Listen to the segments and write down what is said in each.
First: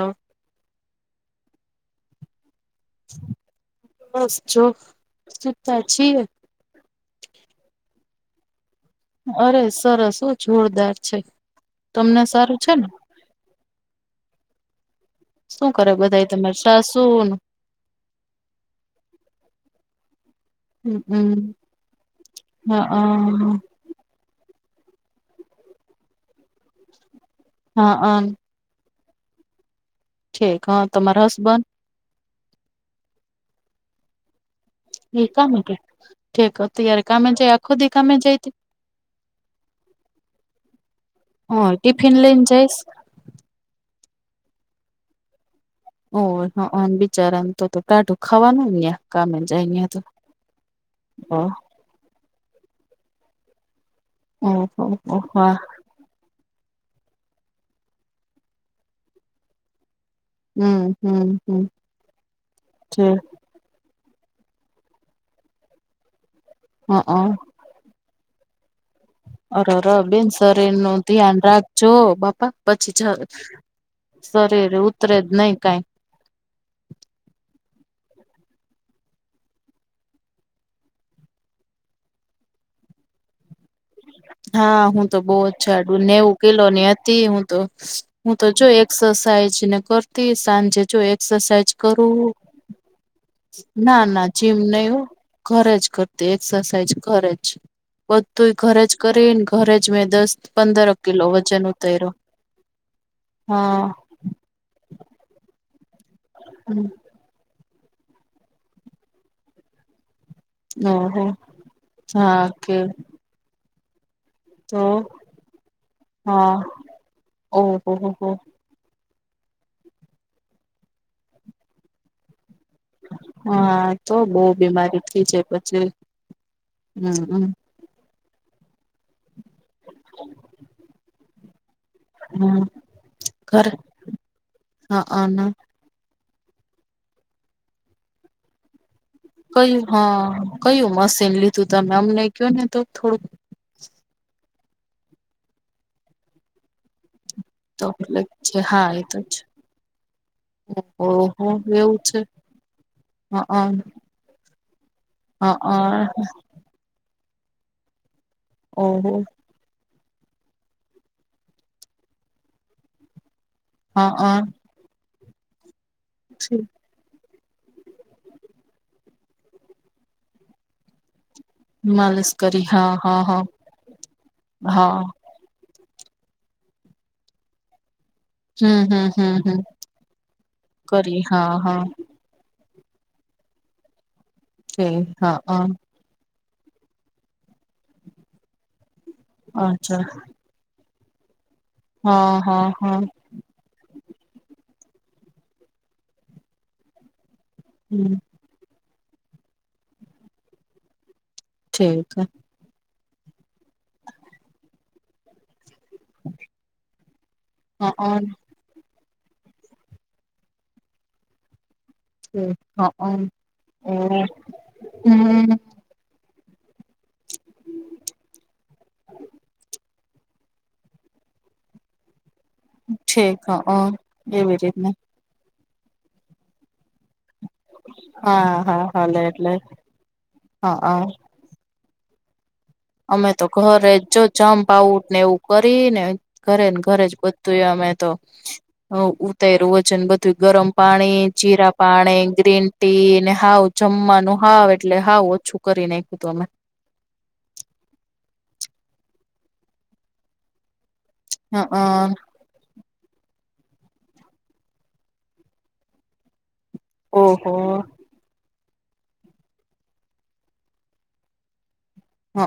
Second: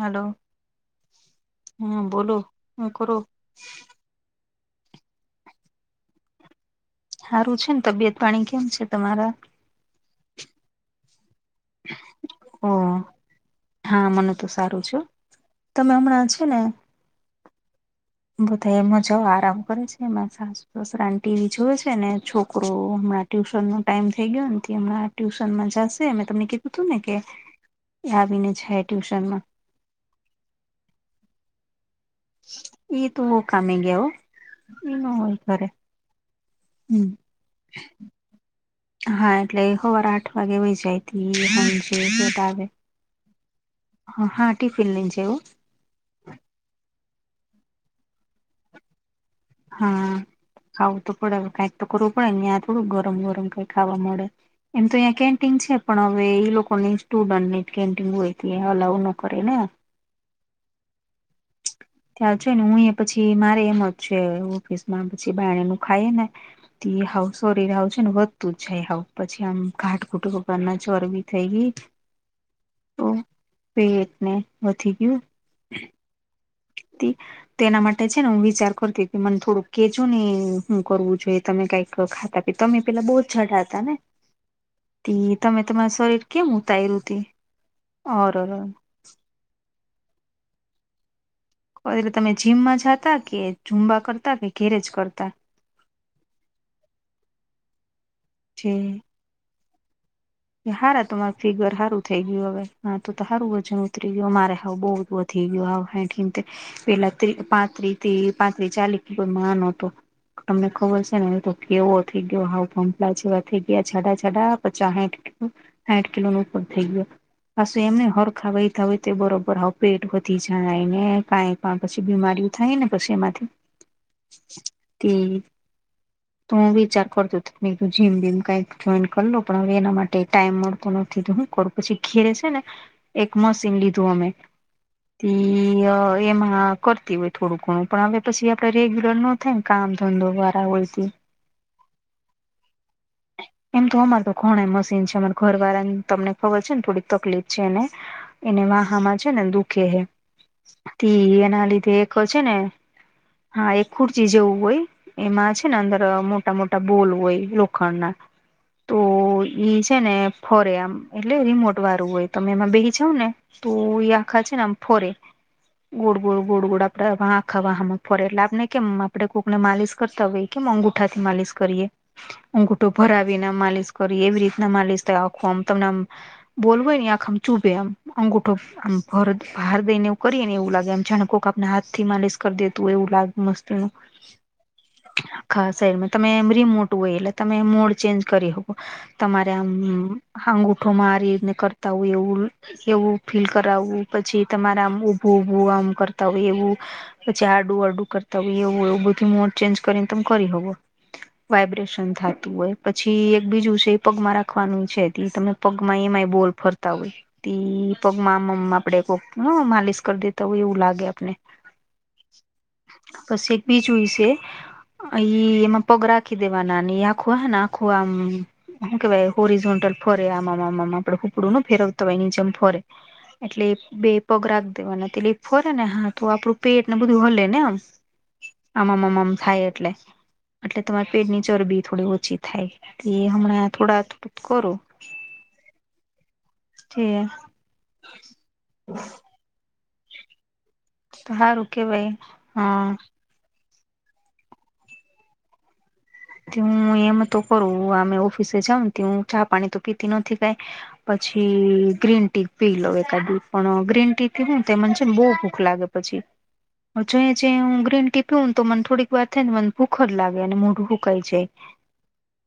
Hello, હમ્મ બોલો હુ કરો? બસ જો સુતા છીએ. હારું છે ને, તબિયત પાણી કેમ છે? તમારા અરે સરસ હો જોરદાર છે, તમને સારું ઓ છે ને? હા મને તો સારું છે. શું તમે કરે હમણાં બધા છે ને તમારે સાસું? બધા એમાં જઓ આરામ કરે છે, એ માંરા સાસુ સસરા ને હમ ટીવી જોવે છે ને, છોકરો મારે હા ટ્યુશન નુ ટાઈમ થઈ ગયો, હમણાં ટ્યુશનમાં જાશે મે તમને કીધું તું ને કે હા આવીને જાય ટ્યુશન માં ઢીક હા, તમારા હસબન્ડ ઈ તો કામે ગયા હો ન એ હોય કામે ઘરે ગયા ઠેક અત્યારે હમ કામે જાય આખો દી કામે જાય છે, હા, એટલે હવારે આઠ વાગે વહી જાય હા હાંજે ટિફિન લઈને તી [unintelligible] જઈશ હ હા ટિફિન લઈને જાય હો, ઓ [unintelligible] બિચારાને તો તો ટાઢું ખાવાનું ન્યા કામે, જાય ન્યા તો હા ખાવું તો પડે ઓહ કઈક તો કરવું પડે ન્યા થોડું ગરમ ગરમ કઈ ખાવા મળે, ઓહ એમ તો ઓહ યા ઓહ હા કેન્ટીન છે. પણ હવે એ લોકો ની સ્ટુડન્ટની જ કેન્ટીન હોય, ત્યાં અલાવ ન કરે ને. હમ્મ હમ્મ હમ્મ ત્યાં છે ને હું એ પછી મારે એમ જ છે, ઓફિસ માં પછી બાણનું ખાયે ને હ તી હાવ શરીર હાવ વધતું જાય હાવ પછી આમ અરર ઘાટઘુટ બેન વગર શરીર ના નું ચરબી ધ્યાન થઈ ગઈ રાખજો બાપા પછી જ તો, પેટને શરીર વધી ઉતરે ગયું જ નહી કાઈ [unintelligible] તેના માટે છે ને હું વિચાર કરતી હતી મને થોડુંક કેજો ને હું કરવું જોઈએ, તમે કઈક તો ખાતા પીતા તમે પેલા બોહ જાડા હતા ને, હા હું તો તી બોવજ તમે તમારું જાડું શરીર નેવું કેમ કિલ્લોની ઉતાર્યું તી હતી હું તો, હું ઓર તો ઓર જો એક એક્સરસાઇઝ ને કરતી સાંજે જો એક્સરસાઇઝ [unintelligible] કરું તમે જીમમાં જાતા કે ઝુંબા ના ના કરતા કે જીમ નહી ઘેરેજ હો કરતા, ઘરે જ કરતી એક્સરસાઇઝ ઘરે જ બધું ઘરે જ કરીન ઘરેજ મે દસ્ત કે હારા તમારું ફિગર સારું થઈ ગયું હવે હા તો સારું વજન હા ઉતરી મારે હ બોહ વધી ગયુ હાવ હાહીઢ હિતેર પેલા તી પાત્રી તી પાંતરી ચાલીસ તો માડ હતું તમને ખબર છે ઓહો ને તો કેવો થઈ હા ગયો હાવ કે ભંપલા જેવા થઈ ગયા જાડા જાડા તો પચા હાઈઠ આઠ કિલો નો હા ઉપર થઈ ગયુ પાછુ ઓહો એમને હર હો ખાવા હવે તે બરોબર હવ પેટ વધી જાય ને કઈ પણ પછી બીમારી થાય ને પછી એમાંથી હા તો બહુ બીમારી તે થઈ જાય પછી તો હું વિચાર કરતો હમ તું જીમ બીમ કાઈક જોઈન કર લો પણ હવે તે ટાઈમ મલતો નથી તો હું કરું? પછી ખીર છે ને હમ એક ઘર મશીન લીધું અમે હા ના તે--હમમ તે એમાં કરતી હોય થોડું ઘણું પણ હવે પછી આપણે રેગ્યુલર ન થાય ને કયું કામ ધંધો હા વાળા હોય કયું તે મશીન લીધું તમે? અમને કયો ને તો થોડુંક. એમ તો અમાર તો ઘણા મશીન છે. અમાર ઘરવાળાને તમને ખબર છે ને થોડીક તકલીફ? છે ને તકલીફ છે એને હા એ તો વાહામાં છે ને દુખે હે. ઓહો એના લીધે એવું એક છે ને હા એક ખુર્ચી જેવું હોય. એમાં છે ને હા અંદર મોટા મોટા બોલ હોય લોખંડ ના. ઓહો ઈ છે ને ફરે આમ એટલે રિમોટ વાળું હોય તમે એમાં બેસી જાવ ને. તો ઈ હા આંખા છે હા ને આમ ફરે ગોડ ગોડ ગોડ આપ આપ આંખાવામાં ફરે એટલે આપને કેમ આપણે કૂકને માલિશ કરતા હોઈએ કે અંગુઠાથી માલિશ માલિશ કરી. કુટું હા હા હા ભરાવીને માલિશ કરી એવી રીતના હા માલિશ થાય. આમ તમને આમ બોલ હોય ને આખો એમ ચૂભે એમ અંગુઠો હમ આમ હમ ભ હમ હમ ભાર દઈ ને એ કરીએ ને એવું લાગે આમ કરી જાણે કોક હા આપને હા હાથ માલિશ.. કરી દેતું હો એવું લાગ મસ્તી નું તે હા હા આખા શહેરમાં તમે રીમોટ હોય એટલે તમે મોડ ચેન્જ કરી શકો તમારે આમ અચ્છા આંગુઠોમાં આ રીત કર તા હોય હા હા એવ હા એવું ફીલ કરાવવું પછી તમારે આમ ઉભું ઉભું આમ કરતા હોય એવું. પછી આડું આડું હમ કરતા હોય એવું એવ બધુ મોડ ચેન્જ કરીન તમ કરી શકો વાઈબ્રેશન ઠીક થતું હોય પછી એક બીજું છે એ પગમાં રાખવાનું છે તમને પગમાં એમાંય બોલ ફરતા હોય હા પગ આમ આપડે કો હ માલિશ કરી દેતા હોય એવું લાગે આપને. ઠીક હા પછી એક બીજુય છે હમ અહી એમાં પગ રાખી દેવાનાની આખું હેન આખો આમ શું કહેવાય હોરિજેંટલ ફરે આમ આમ આમ આપણે કૂકડી ન ફેરવ તો એની જેમ ફરે ઠીક એટલે હા બે પગ એવી રાખ રીતના દેવાના તે એક ફરે ને હા તો આપડું પેટ ને બધું હલે ને આમ હા હા હાલે આમમમમ થાય એટલે હા એટલે હા તમારે પેટની ચરબી થોડી ઓછી થાય. એ અમે તો હમણાં ઘરે થોડા જ જો થોડું જમ્પ કરું આઉટ ને એવું કરી ને ઘરેન ઘરે છે જ બ અમે તો ઉતારીર્યું વજન બધું ગરમ પાણી તો સારું જીરા કેવાય પાણી ગ્રીન હા ટી ને હાઉ જમવાનું હાવ એટલે હાવ ઓછું કરી નાખ્યું તું અમે થી હું એમ તો કરું અમે ઓફિસે જાવ ને હું ચા પાણી તો પીતી નથી કાઈ પછી હઅ ગ્રીન ટી. પી લઉ એકાદી પણ ગ્રીન ટી પીવું તે મને છે ને બહુ ભૂખ લાગે પછી. પછી જે ઓહો હું ગ્રીન ટી પીઉ ને તો મને થોડીક વાર થઈ ને મને ભૂખ જ લાગે અને મોઢ સુકાઈ જાય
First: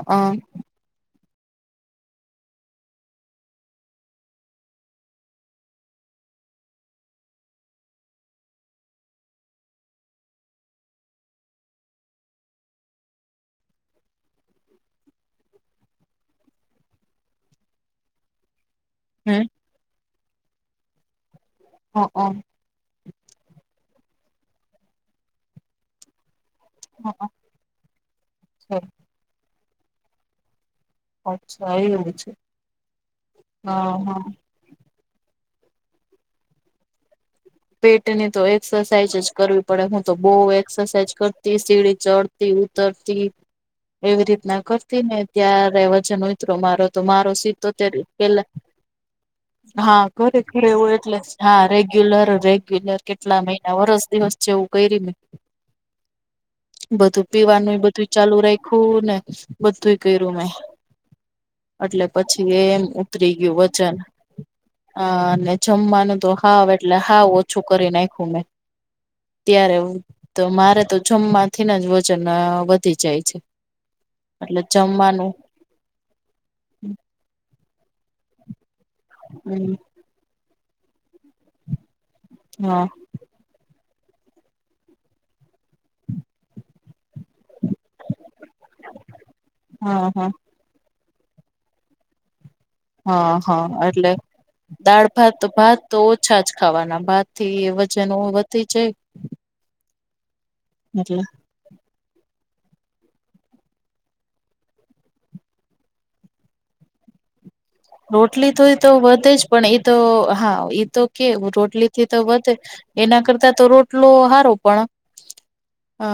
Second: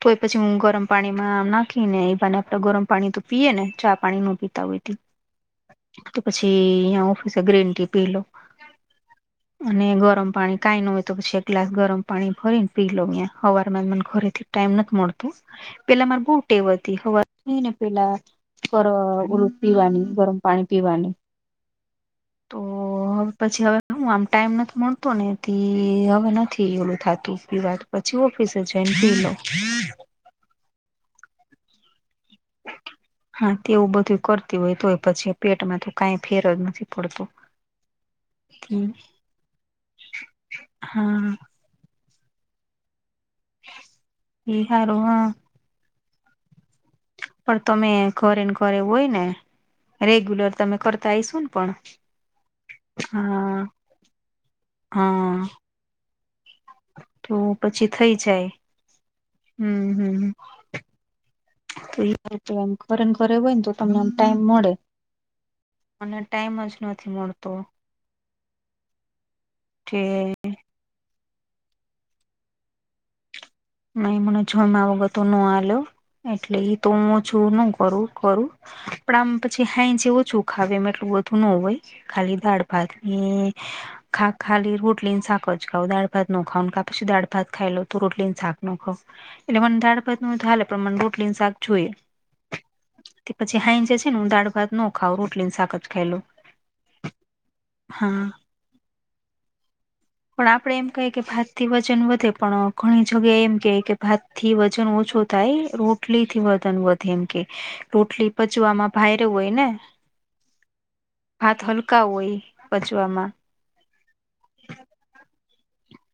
તો એ પછી હું ગરમ પાણી માં નાખી ને એ બહાને આપણે ગરમ પાણી તો પીએ ને ચા પાણી ન પીતા હોય. તો પછી અયા ઓફિસે ગ્રીન ટી પીલવ. અને ગરમ પાણી કાઈ ન હોય તો પછી એક ગ્લાસ ગરમ પાણી ભરીન પી લવ એમ સવારમાં મને ઘરેથી ટાઈમ નથી મળતો. પહેલા મારી બોવ ટેવ હતી સવારમાં ઉઠીને પહેલા હમ ગરમ પાણી પીવાની હા હા. તો હવે પછી હવે આમ ટાઈમ નથી મળતો ને એથી હવે નથી ઓલુ થાતું. પછી ઓફિસે જોઈન [inaudible] કરી લો. અચ્છા એવું છે? હા તેવું બધું કર તી હોય તો પછી પેટમાં તો કંઈ ફેર જ નથી પડતો. પેટની તો એક્સરસાઇઝ જ કરવી પડે હું તો બહુ એક્સરસાઇઝ હા કરતી. સીડી ચડતી ઉતરતી એવી રીતે એ કરતી હારું અને હા ત્યારે વજન ઓછું પણ તમે ઘરે ને ઘરે હોય ને [unintelligible] હા રેગ્યુલર ખરેખરે તમે એવું કરતા એટલે આવીશું ને હા પણ રેગ્યુલર કેટલા કેટલા હા મહિના વર્ષ દિવસ જેવું કેયરીયુ તું. હા [unintelligible] બધું તો પીવાનું પછી બધું થઈ ચાલુ જાય રાખ્યું ને હમ બધું કર્યું મેં. એટલે હમ પછી તો એ એમ ઘરે ને ઘરે ઉતરી હોય ગયું ને તો વજન તમને આમ ટાઈમ મળે હા જમવાનું મને તો ટાઈમ હાવ જ એટલે નથી હાવ મળતો ઓછું કરી નાખ્યું મેં ત્યારે કે મારે તો જમવાથી ને વજન અ વધી જાય છે. એટલે જમવાનું [unintelligible] એટલે એ તો હું ઓછું ન કરું પણ આમ પછી હમ હા જે ઓછું ખાવામાં એ એટલું બધું ન હોય ખાલી દાળ હા ભાત ખા ખાલી રોટલી ને શાક જ ખઉ તો દાળ ભાત ન ખાઈ કા પછી દાળ ભાત ખાઇ લઉ તો રોટલી ને શાખ. મને હા દાળભાત હા ના હોય તો હાલે પણ રોટલી ને શાક જોઈએ. તે હા પછી હા હાંજે છે એટલે ને હું દાળ ભાત ન દાળ ખાવ ભાત તો રોટલીને શાક ભાત જ તો ખાઈ લઉ ઓછા જ ખાવાના ભાત થી વજન હા તે છે પણ આપડે એમ કહી કે એટલે ભાત થી વજન વધે પણ ઘણી જગ્યા એમ કે કે ભાતથી વજન ઓછો થાય રોટલી થી વજન વધે એમ કે રોટલી તો તે પચવામાં ભારે વધે જ હોય ને પણ એ તો હા એ તો કે ભાત રોટલી હલકા થી તો વધે હોય એના પચવામાં કરતા તો રોટલો હારો પણ અ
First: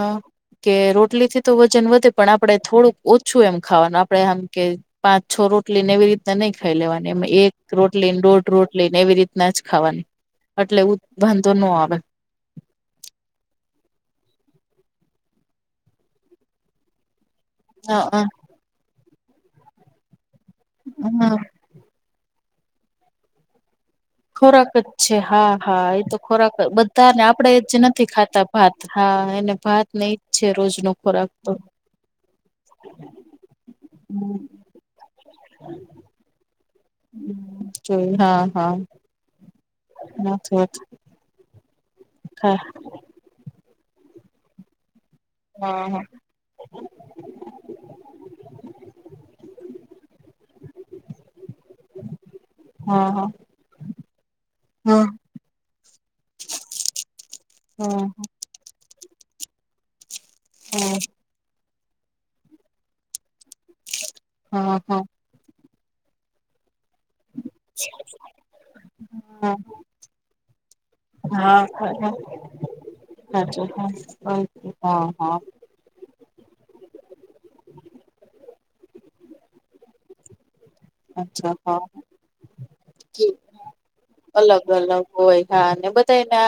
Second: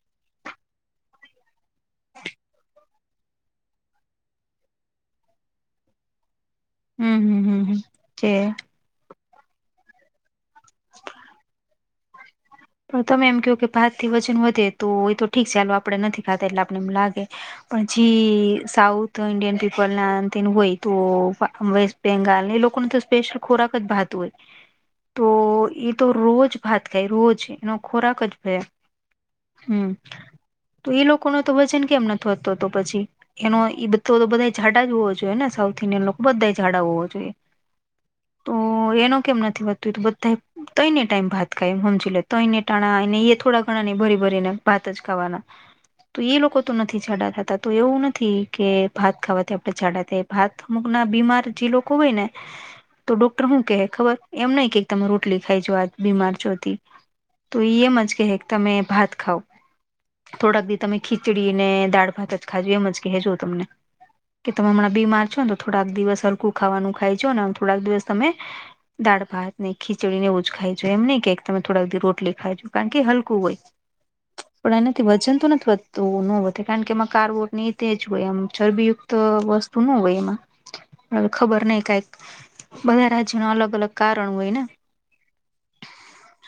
કે રોટલીથી તો વજન વધે પણ આપડે થોડુંક ઓછું એમ ખાવાનું આપડે આમ કે પાંચ છ રોટલી ને એવી રીતે તને ખાઈ લેવાની હમ એમા હમ એક હમ હમ રોટલી ને છે દોઢ રોટલી ને એવી રીતના જ ખાવાની. એટલે ઉ વાંધો ના આવે. તમે એમ કહો કે ભાત થી વજન વધે તો એ તો ઠીક છે ચાલો આપડે નથી ખાતા એટલે આપણને એમ લાગે હ પછી સાઉથ ઈન્ડિયન પીપલના આ તેન હોય તો હ વેસ્ટ બેંગાલી લોકોને તો સ્પેશિલ ખોરાક જ ભાત હો ખોરાક જ છે તો હા હા એ તો રોજ ખોરાક ભાત ખાય બધાને રોજ આપડે જ એનો નથી ખોરાક ખાતા જ ભાત હા એને [inaudible] ભાત ને ઈજ છે રોજ નો એ લોકો ખોરાક ન તો વજન કેમ નથી? એ તો તો પછી એનુ ઈ બધા જાડા જ હોવા જોઈએ ને સાઉથ ઇન્ડિયનના બધા જાડા હોવો જોઈએ જોય હા તો હા એનો કેમ નથી તો તે નથી બધાય હોતું ત્રણેય ટાઈમ ભાત ખાય સમજી લો હા ત્રણેય ટાળા. એ ઈએ નઈ થોડા ઘણા ને ભરી ભરીને ભાત જ ખાવાના હા હા. તો એ લોકો તો નથી જાડા થતા તો એવું નથી કે ભાત ખાવાથી આપણે જાડા થાય. ભાત અમુક બીમાર જે લોકો હોય ને હા તો હા ડોક્ટર હું કે ખબર એમ નહિ કે હા તમે રોટલી ખાઈ જાવ આજ બિમાર છો તોય તો ઈ હા એમજ કહે કે તમે ભાત ખાઓ થોડાક દી તમે હા ખીચ ખીચડી ને દાળ ભાત જ ખાજો એમ જ કહેજો તમને કે તમે હમણાં હા બીમાર છો ને તો. થોડાક દિવસ હલકું ખાવાનું ખાય છે ને થોડાક દિવસ તમે દાળ ભાત ખી. ખ નેવું ખાઈ જાએ એમને કે તમે હા થોડા હા ર હા રોટલી ખાય કારણ કે હલકું હોય સાચું હા પણ હા એનાથી હા વજન તો વધતું. તો ન વધે કારણ કે એમાં કાર્બોટ ની તે જ હોય એમ ચરબીયુક્ત વસ્તુ ન હોય એમાં. હ ખબર નહી કઈ છે કારણ હોય ને અલગ અલગ હોય હા બધાને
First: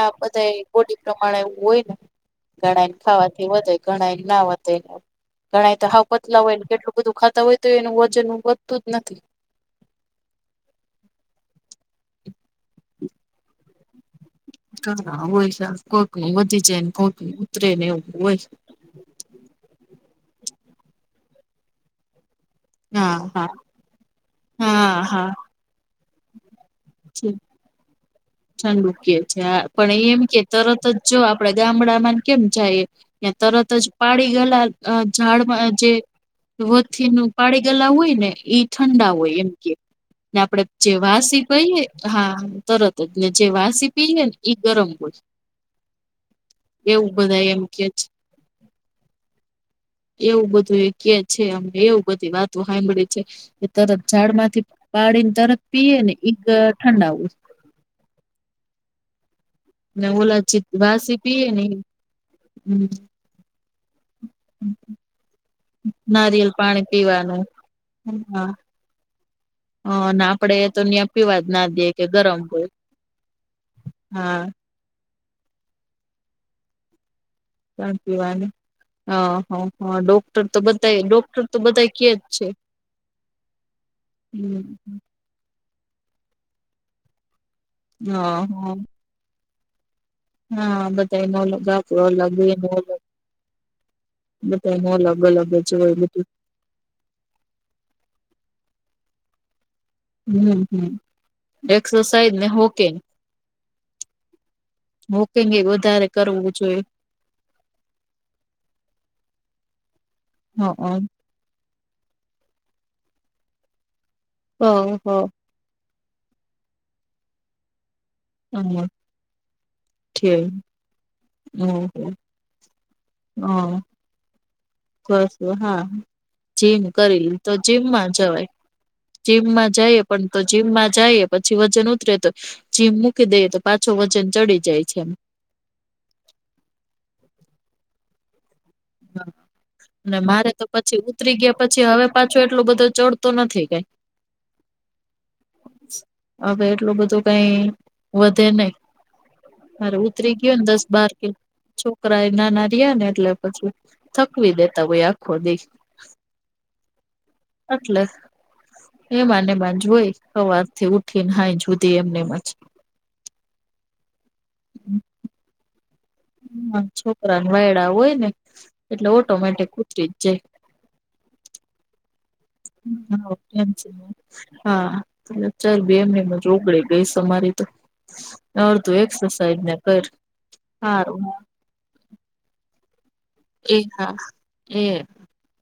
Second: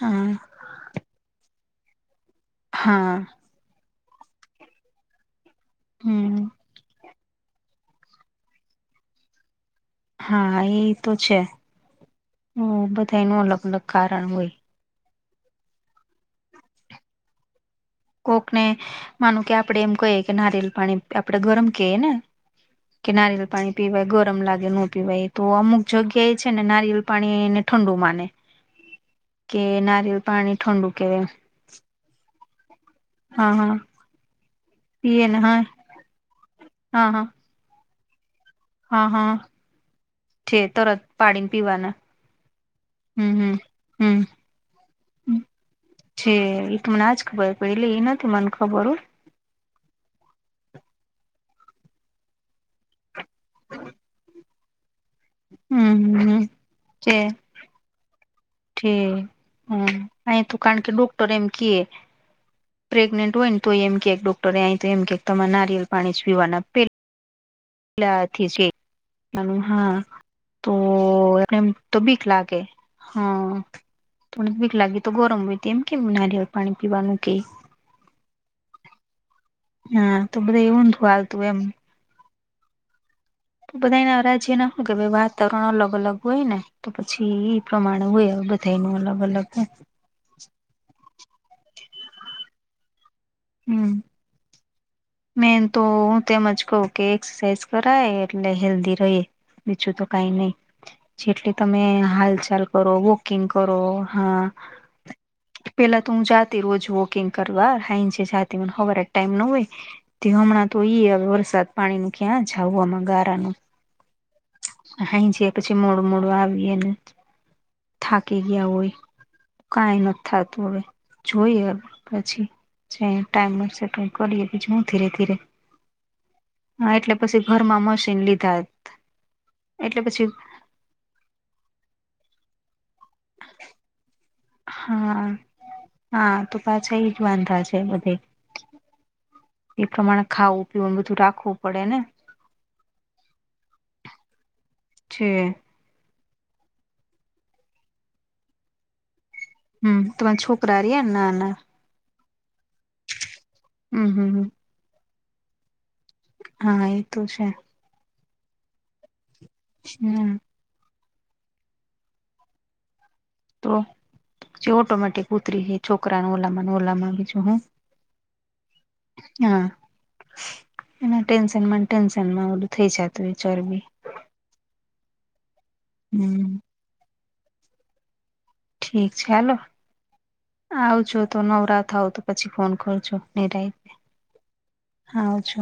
હા બધા બોડી પ્રમાણે એવું હોય ને ઘણા એને હા ખાવાથી વધે ઘણા એ ના વધે ને. ઘણા તો હાવ પતલા હમ હોય ને કેટલું બધુ ખાતા હોય તો એનું વજન વધતું જ નથી. હા એ તો છે હ બધા એનું અલગ અલગ કારણ હોય. કા હોય સા કોઈક નું વધી જાય ને કોઈક ઉતરે નહીં એવું. હોય. કોકને માનું કે આપડે એમ કહીએ કે નારિયલ પાણી આપડે ગરમ કએ ને? કે હા હા નારિયેલ પાણી પીવાય ગરમ લાગે નો હા પીવાય હા એ તો અમુક જગ્યા એ છે ને નારિયલ છે. પાણીને ઠંડુ માને. ઠંડુ કે છે હા પણ એમ નારિયેલ કે પાણી તરત ઠંડુ જ જો કેવાય આપડા ગામડામાં કેમ જાય. ત્યા હા તરત હા જ પાડી ગેલા અહ પીએ ને હા ઝાડમાં જે વથી હા હા નું પાડી ગલ્લા હોય ને એ હા ઠંડા હા હોય એમ કે ને છે આપડે જે તરત વાસી પાડીને કહીએ પીવાના હા તરત હમ જે હમ વાસી પી ને હમ ઈ ગરમ હોય. છે એ ટુ એવું આજ બધા ખબર એમ કે પેલી એ છે. નથી મને ખબર હો. એવું બધું એ કેહ છે એવું બધી વાત તું હાંભળી છે એ તરત ઝાડ માંથી પાડીને તરત પીય ને હમ હમ ઈ અહ ઠંડા હોય. થે હા ને ઓલા અહી તો જે કારણ કે વાસી ડોક્ટર એમ પીએ ક ને પ્રેગ્નેન્ટ હોય તો એમ કેક ડોક્ટરે આ તો એમ કે તમાર નારિયલ નારિયલ પાણી પીવાનું. લા આથી હા જે ના હા અને આપડે તો ત્યાં પીવા જ એને ના દે તો કે બીક ગરમ લાગે. હોય હા હા થોડીક બીક લાગે તો ગરમ હોય એમ કેમ નારિયાળ પાણી પીવાનું કે. પણ પીવાની અહ હ હ હા ડોક્ટર તો બધા એ બધ ઊંધું હાલતું ડોક્ટર તો એમ બધા કે જ છે. બધા એને અરાજ્ય હમ નાખ કે ભ વાતાવરણ અલગ અલગ હોય ને તો પછી ઈ પ્રમાણે હોય હા હા બધાનું અલગ અલગ. હા બધાઇ નો અલગ ગત અલગ એનું અલગ હમ બધાઇનો અલગ અલગ મેન જ તો હોય હું બધું તેમજ કહ કે એક્સરસાઇઝ કરાય એટલે હેલ્ધી રહે બીજું તો કઈ નહી હમ હમ જેટલી તમે એક્સરસાઇઝ ને હાલચાલ કરો હોકિંગ વોકિંગ કરો હા. વોકિંગ એ પેલા વધારે તો હું કરવું જાતી જોઈએ રોજ વોકિંગ કરવા હાઈ જે જાતી મને હવાર ટાઈમ નો હોય એ હમણાં તો ઈ હ વરસાદ પાણી ન ક્યાં જાવ આમાં ગારામાં. હ હૈ છે પછી મોડું મોડું આવી એને. થાકી ગયા હમ હોય કાઈ કાઈ નથ ઠીક થતું હવે જોઈએ પછી. જે ટાઈમ એજ હમ સેટિંગ કરીએ બીજું હું. ધીરે બસ ધીરે હા જીમ હા એટલે કરી પછી તો ઘરમાં જીમમાં મશીન જવાય. લીધા જીમમાં જઈએ એટલે પણ પછી તો જીમમાં જઈએ પછી વજન ઉતરે તો જીમ મૂકી દઈએ તો પાછો વજન ચડી જાય છે એમ. હા, હા તો પાછા એ જ વાંધા છે બધે. હા, એ અને પ્રમાણે મારે તો ખાવું પીવું પછી બધું ઉતરી રાખવું ગયા પડે પછી ને હવે પા છું એટલું બધો ચડતો નથી કઈ. છે. હવે એટલું બધું કઈ વધે નહી. અરે હમ તમારા ઉતરી ગયો ને છોકરા દસ રહ્યા બાર કિ ના ના છો કરાં એ નાના રહ્યા ને એટલે પછી હમ હમ હમ થકવી દેતા હોય આખો દી. હા એ તો છે. એટલે એ એમાં જોય હમ હવાર થી ઉઠ થી હા જુદી એમને એમ જ. તો જે ઓટોમેટિક ઉતરી ગઈ. છોકરાનું હમ છોકરાને વાયડા હોય ને એટલે હા ઓટોમેટિક ઉતરી જ જાય એના ટેન્શનમાં ટેન્શનમાં ઓલું થઇ જાતું હોય જાય. ચરબી હા ચરબી એમને [unintelligible] હમ ઓગળી ગઈ શે મારી તો અડતું ઠીક છે હાલો એક્સરસાાઈઝ ને કર આવજો હારું તો નવરા થાવ તો પછી ફોન કરજો નિરાહે એ હા એ હા આવજો